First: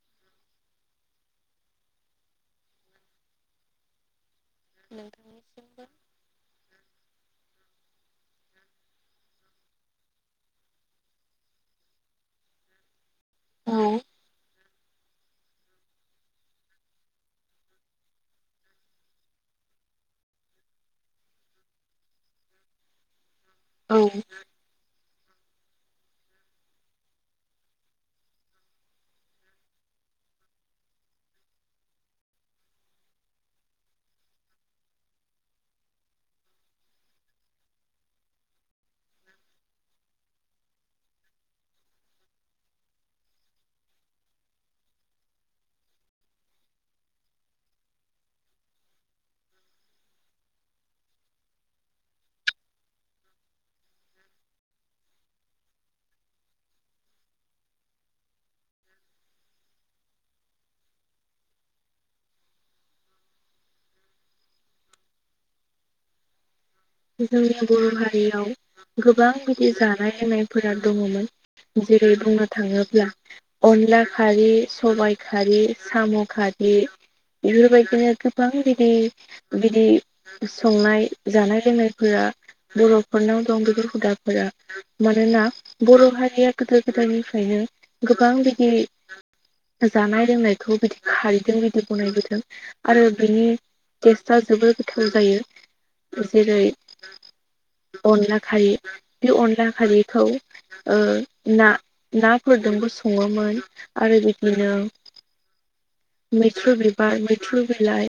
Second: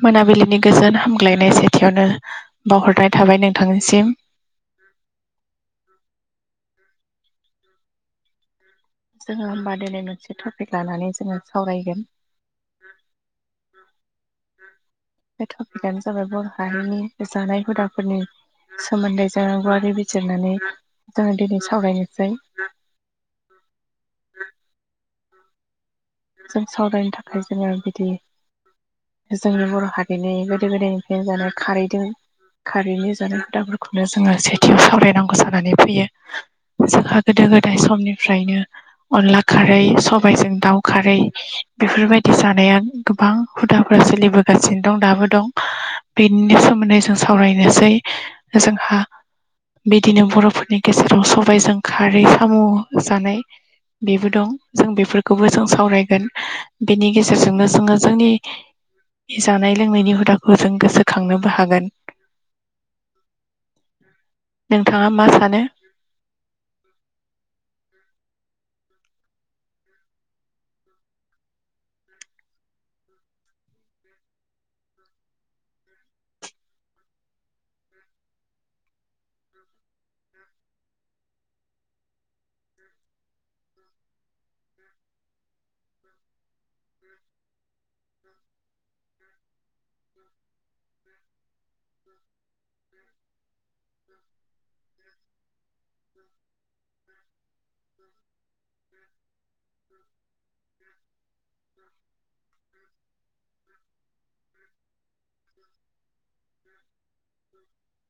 मोनाबिलिनि गोजोन हामग्लायनाय सेथियावनो बावहरनाय थाबाय नोंथांनिसिम नोंथांनिसिमबो जोङो होमबा दिनै मोनसे टपिक लानानै जोङो सावरायगोन। औ बे टपिकआनो जाबाय बर' हारिनि जानाय हुदाफोरनि सोमोन्दै जों गुवारारि बिजिरनानै जोङो दिनै सावरायनोसै औ जों सावरायनो थाखाय जोङो बिदि जोंनि बर' हारिनि गोदो गोदायनिफ्रायनो जानाय खारैदों। खारैनि जानाय खुदाफोरखौनो जोङो सेथियाव सावरायनांगौ जानानै फैयो। जोंहा गोदो गोदाय समनिफ्रायनो अनला खारै, सबायाइजों दाउ खारै बेफोरबायदि जानाया गोबां हुदाफोरा सोलिबोगासिनो दं दाबो दं बेनि सोमोन्दै जों सावरायनोसै जोंहा बिदिनो बर'फोरनि गेजेराव सबाइजों खारै साम' जानाय बेबो दं जों बेफोरखौबो जों सावरायगोन बिनि गेजेरजोंनो जोङो जोंनि बे जानाय लोंनायनि हुदाखौ जों गोसोखांनोबो हागोन। नोंथाङा मा सानो जोंनि बर' हारियाव गोबां बिदि जानाय लोंनायफोरा दङमोन। जेरै बुंनो थाङोब्ला अनला खारै, सबायाइ खारै, साम' खारै बेफोरबायदिनो गोबां बिदि बिदि संनाय जानाय फोरा बर'फोरनाव दं बेफोर हुदाफोरा मानोना बर' हारिया गोदो गोदायनिफ्रायनो गोबां बिदि जानाय लोंनायखौ बिदि खारैदों बिदि [unintelligible] आरो बिनि टेस्टआ जोबोर गोथाव जायो अनला खारि बे अनला खारिखौ ओ ना नाफोरजोंबो सङोमोन आरो बिदिनो मैथु् बिबार मैथुर बिलाइ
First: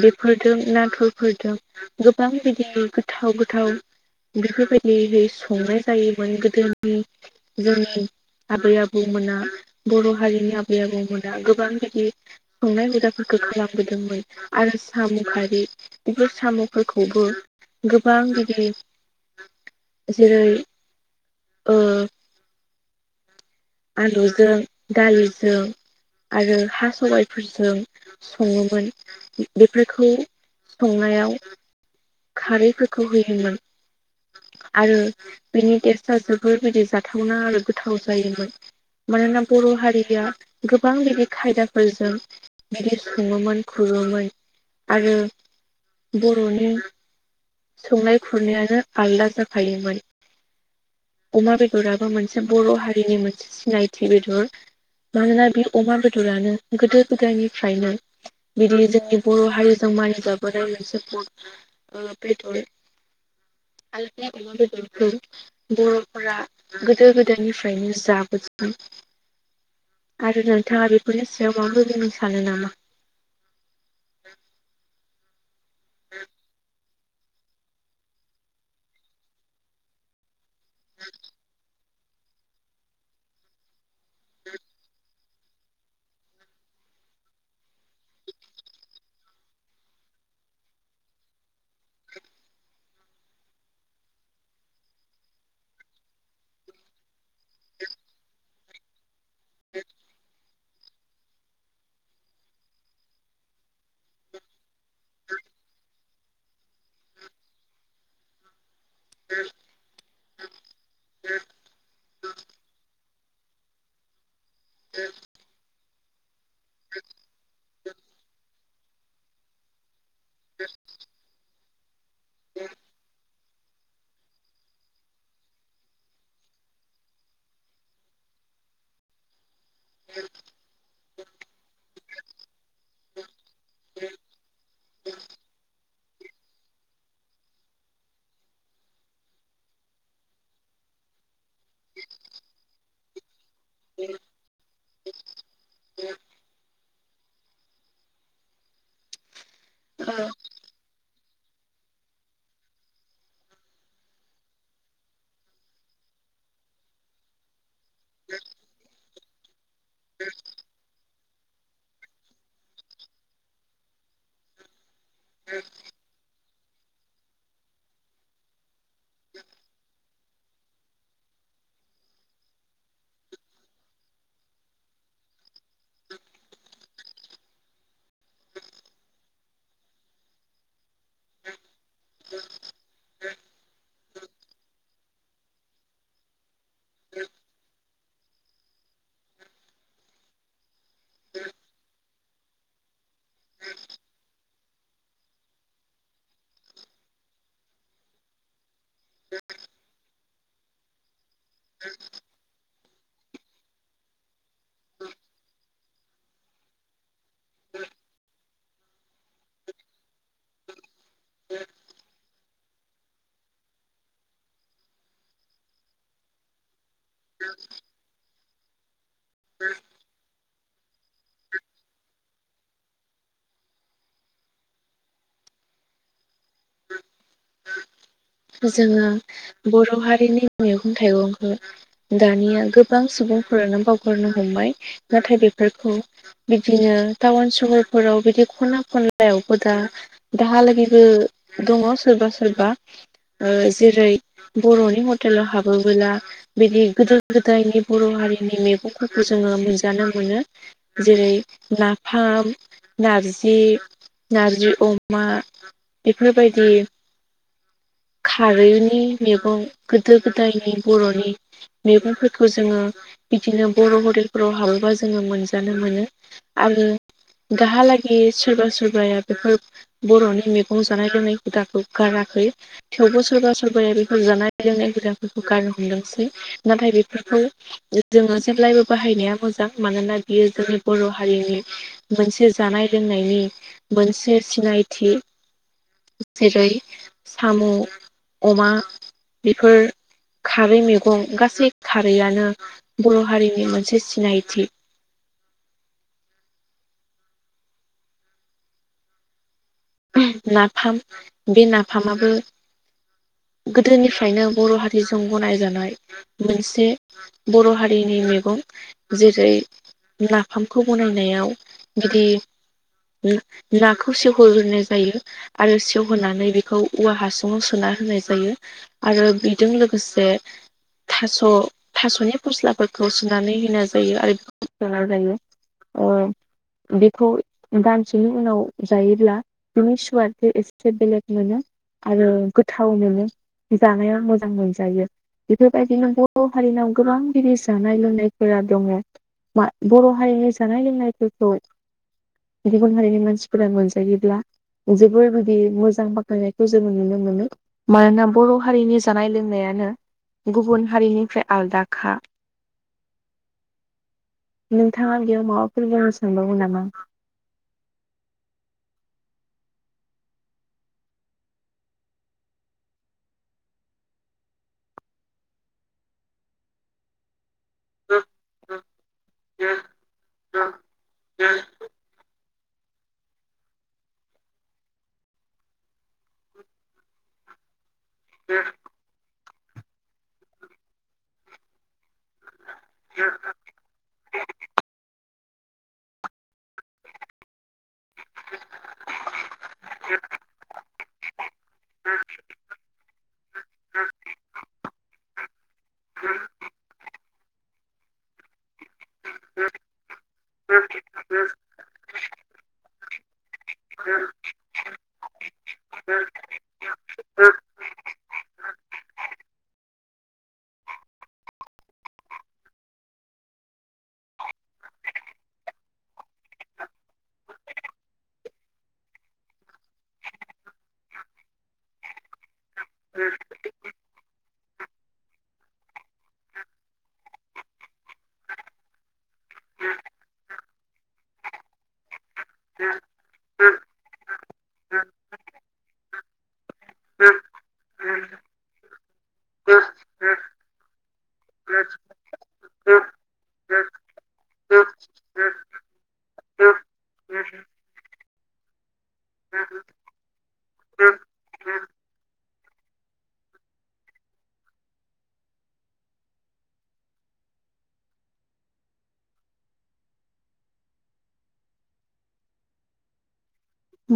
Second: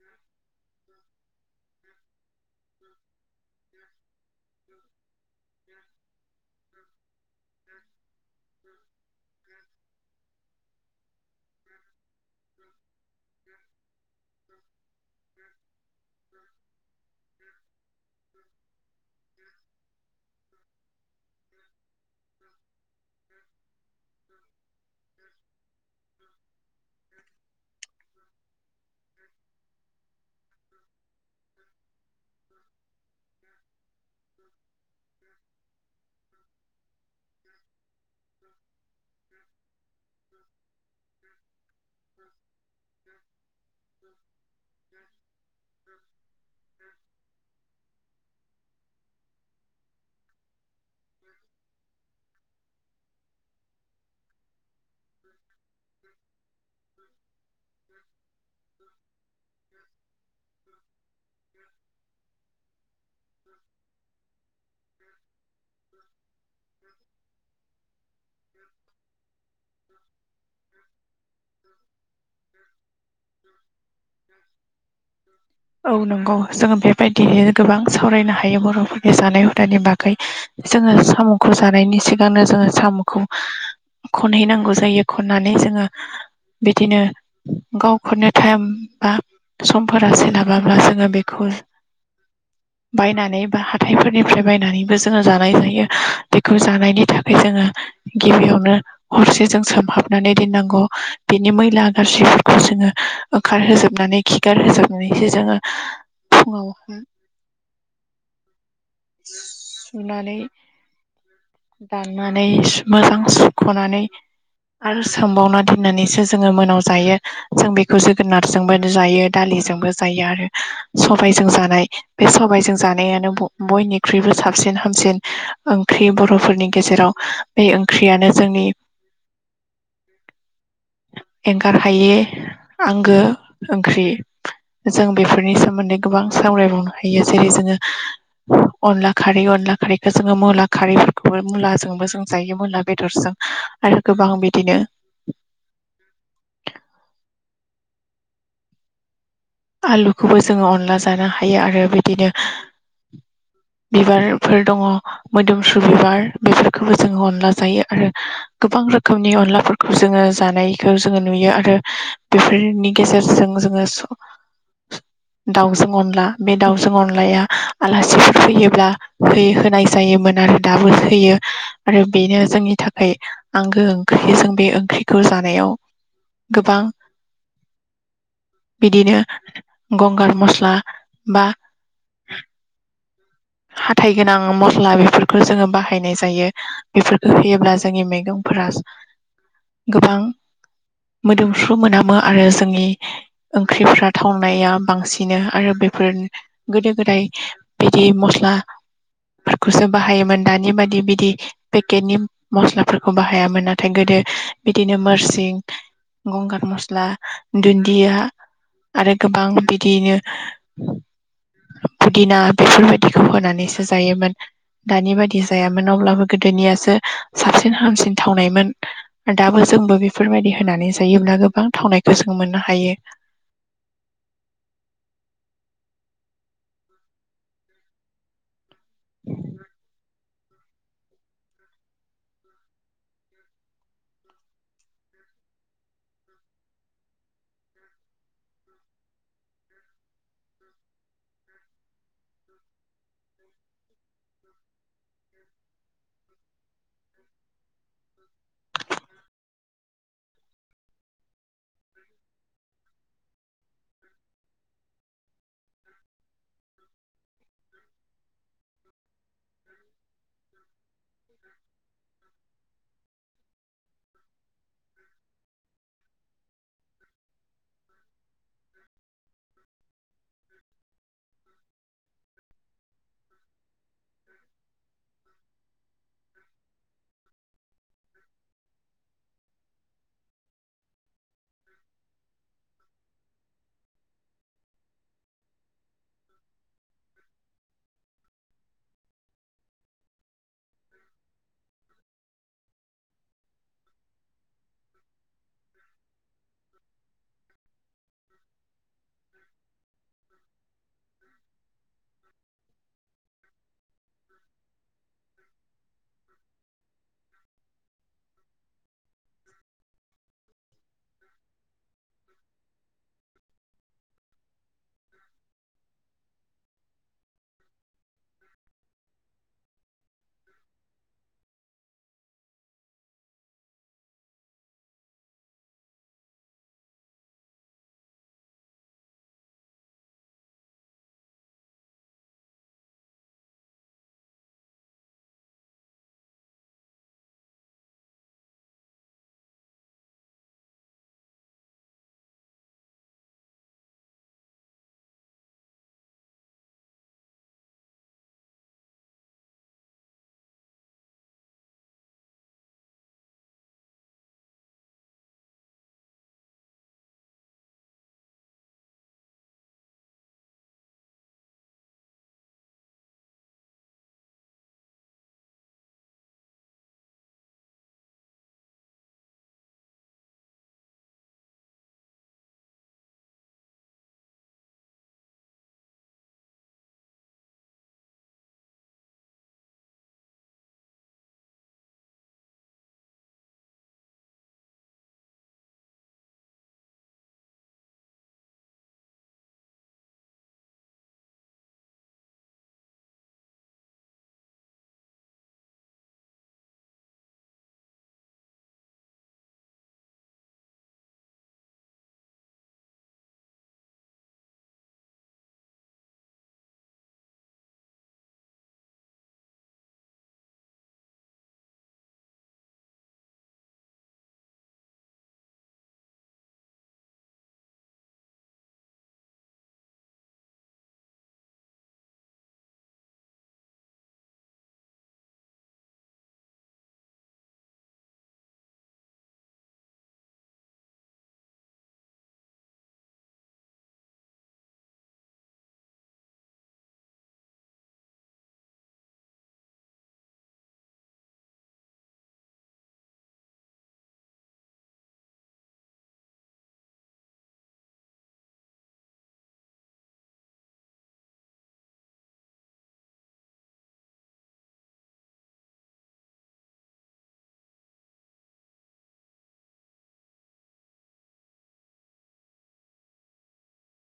बेफोरजों नाथुरफोरजों गोबां बि गोथाव गोथाव बेफोरबायदिै संनाय जायोमोन गोदोनि जोंनि आबै आबौमोना बर' हारिनि आबै आबौमोन। गोबां बिदि संनाय हुदाफोरखौ खालामबोदोंमोन आरो सामु खारि बेफोर साम'फोरखौबो गोबां गिदिर जेरै ओ आलुजों दालिजों आरो हा सबाइफोरजों सङोमोन बेफोरखौ संनायाव खारैफोरखौ होयोमोमोन। आरो बिनि टेस्टआ जोबोरबायदि जाथावना आरो गोथाव जायोमोन। मानोना बर' हारिया गोबां बिदि खायदाफोरजों बिदि सङोमोन खुरोमोन आरो बर'नि संनाय खुरनायानो आलादा जाखायोमोन। अमा बेदराबो मोनसे बर' हारिनि मोनसे सिनायथि बेदर मानोना बे अमा बेदरानो गोदो गोदायनिफ्रायनो बिदि जोंनि बर' हारिजों मानिजाबोनाय मोनसे पद [unintelligible] बर'फोरा गोदो गोदायनिफ्रायनो जाबोदों। [inaudible] आरो नोंथाङा बेफोरनि सायाव माबाफोर बुंनो सानो नामा? औ नंगौ जों बे बायदिनो गोबां सावरायनो हायो बर'फोरनि जानाय हुदानि बागै। जोङो साम'खौ जानायनि सिगांनो जोङो साम'खौ खनहैनांगौ जायो खननानै जोङो बिदिनो गावखौनो टाइम बा समफोरा सोलाबाबा जोङो बेखौ बायनानै बा हाथायफोरनिफ्राय बायनानैबो जोङो जानाय जायो बेखौ जानायनि थाखाय जोङो गिबियावनो हरसे जों सोमहाबनानै दोननांगौ बिनि मैला गाज्रिफोरखौ जोङो ओंखारहोजोबनानै खिगार होजोब नानैसो जोङो फुङाव सुनानै [inaudible] दाननानै सु मोजां सुख'नानै आरो सोमबावना दोन नानैसो जोङो मोनायाव जायो जों बेखौ जोगोनारजोंबो जायो दालिजोंबो जायो आरो। सबाइजों जानाय बे सबाइजों जानायानो ब' बयनिख्रुइबो साबसिन हामसिन ओंख्रि बर'फोरनि गेजेराव बे ओंख्रियानो जोंनि एंगार हायै आंगो ओंख्रि जों बेफोरनि सोमोन्दै गोबां सावरायबावनो हायो जेरै जोङो अनला खारै अनला खारैखौ जोङो मुला खारैफोरखौबो मुलाजोंबो जों जायो मुला बेदरजों। आरो गोबां बिदिनो आलुखौबो जोङो अनला जानो हायो आरो बिदिनो बिबारफोर दङ'। मोदोम सु बिबार बेफोरखौबो जों अनला जायो आरो गोबां रोखोमनि अनलाफोरखौ जोङो जानायखौ जोङो नुयो आरो बेफोरनि गेजेरजोंबो जोङो स दाउजों अनला बे दाउजों अनलाया आलासिफोर फैयोब्ला होयो होनाय जायोमोन आरो दाबो होयो आरो बेनो जोंनि थाखाय आंगो ओंख्रिजों बे ओंख्रिखौ जानायाव गोबां बिदिनो गंगार मस्ला बा [inaudible] हाथाय गोनां मस्ला बेफोरखौ जोङो बाहायनाय जायो। बेफोरखौ होयोब्ला जोंनि मैगंफोरा गोबां मोदोमफ्रु मोनामो आरो जोंनि ओंख्रिफ्रा थाव नाया बांसिनो आरो बेफोर गोदो गोदाय बिदि मस्ला फोरखौसो बाहायोमोन दानि बादि बिदि पेकेटनि मस्लाफोरखौ बाहायामोन नाथाय गोदो बिदिनो मोरसिं गंगार मस्ला, दुन्दिया आरो गोबां बिदिनो पुदिना बेफोरबाय दिखौ होनानैसो जायोमोन दानि बादि जायामोन अब्लाबो गोदोनियासो साबसिन हामसिन थावनायमोन दाबो जोंबो बे बेफोरबायदि होनानै जायोब्ला गोबां थावनायखौ जों मोननो हायो। जोङो बर' हारिनि मैगं थाइगंखौ दानिया गोबां सुबुंफोरानो बावगारनो हमबाय नाथाय बेफोरखौ बिदिनो टाउन सहरफोराव बिदि खना खनलायावबो दा दाहालागिबो दङ सोरबा सोरबा जेरै बर'नि हटेलाव हाबोबोला बिदि गोदो गोदायनि बर' हारिनि मैगंफोरखौ जोङो मोनजानो मोनो। जेरै नाफाम नारजि नारजि अमा बेफोरबायदि। खारैनि मेगं गोदो गोदायनि बर'नि मेगंफोरखौसो जोङो बिदिनो बर' हटेलफोराव हाबोबा जोङो मोनजानो मोनो आरो दाहालागि सोरबा सोरबाया बेफोर बर'नि मेगं जानाय लोंनाय हुदाखौ गाराखै। थेवबो सोरबा सोरबाया बेफोर जानाय लोंनाय हुदाफोरखौ गारनो हमदोंसै नाथाय बेफोरखौ जोङो जेब्लायबो बाहायनाया मोजां मानोना बियो जोंनि बर' हारिनि मोनसे जानाय लोंनायनि मोनसे सिनायथि। जेरै साम' अमा बेफोर खारै मैगं गासै खारैआनो बर' हारिनि मोनसे सिनायथि। [inaudible] नाफाम बे नाफामाबो गोदोनिफ्रायनो बर' हारिजों गनायजानाय मोनसे बर' हारिनि मैगं जेरै ला फ्खौ बनायनायाव बिदि नाखौ सेहरग्रोनो जायो आरो सेवहोनानै बेखौ औवा हासुङाव सोना होनाय जायो। आरो बेजों लोगोसे थास' थास'नि फस्लाफोरखौ सुनानै होनाय जायो आरो बेफोरखौलार लायो। बेखौ दानसेनि उनाव जायोब्ला दिै सवार्थ एसे बेलग मान। आरो गोथाव मोनो जानाया मोजां मोनजायो। बेफोरबायदिनो बर' हारिनाव गोबांगिरिद जानाय लोंनायफोरा दङ। मा बर' हारिनि जानाय लोंनायफोरखौ बि गुबुन हारिनि मानसिफोरा मोनजायोब्ला जोबोरबायाददि मोजां बाख्नायनायखौ जोङो नुनो मोनो। मानोना बर' हारिनि जानाय लोंनायानो गुबुन हारिनिफ्राय आलादाखा। नोंथाङा बेयाव माबाफोर गाह सोंबावो नामा? द द दे [unintelligible] द [unintelligible] ए [unintelligible] [unintelligible] [unintelligible] [unintelligible] [unintelligible] ह [inaudible] बर'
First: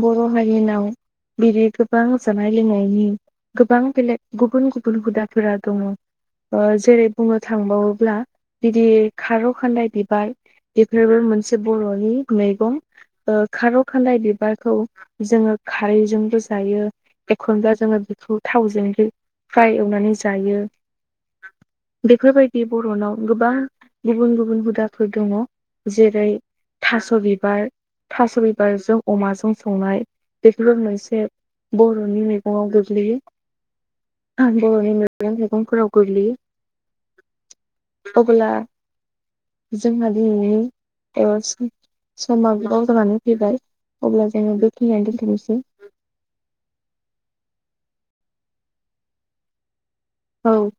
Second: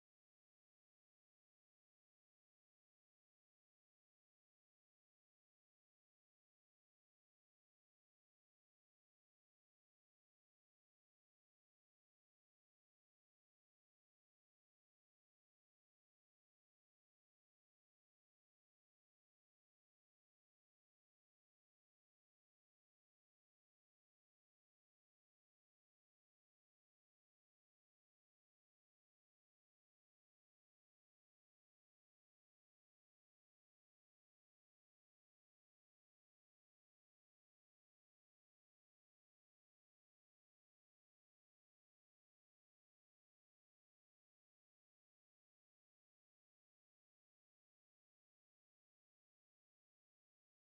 बर' हारिनाव बिदि गोबां जानाय लोंनायनि गोबां बेलेग गुबुन गुबुन हुदाफोरा दङ। जेरै बुंनो थांबावोब्ला बिदि खारौ खान्दाय बिबाय बेफोरबो मोनसे बर'नि मैगं खारौ खान्दाय बिबार खौ जोङो खारैजोंबो जायो एखनब्लाा जोङो बेखौ थावजों फ्राय एवनानै जायो। बेफोरबायदि बर'नाव गोबां गुबुन गुबुन हुदाफोर दङ। जेरै थास' बिबार थास' बिबारजों अमाजों संनाय बेफोरबोंसे बर'नि मैगङाव गोग्लैयो। [unintelligible] मैगंफोराव गोग्लैयो। अब्ला जोंहा दिनैनि एबा समा गोबां जानानै फैबाय अब्ला जोङो बेखियावनो दोन्थ'नोसै औ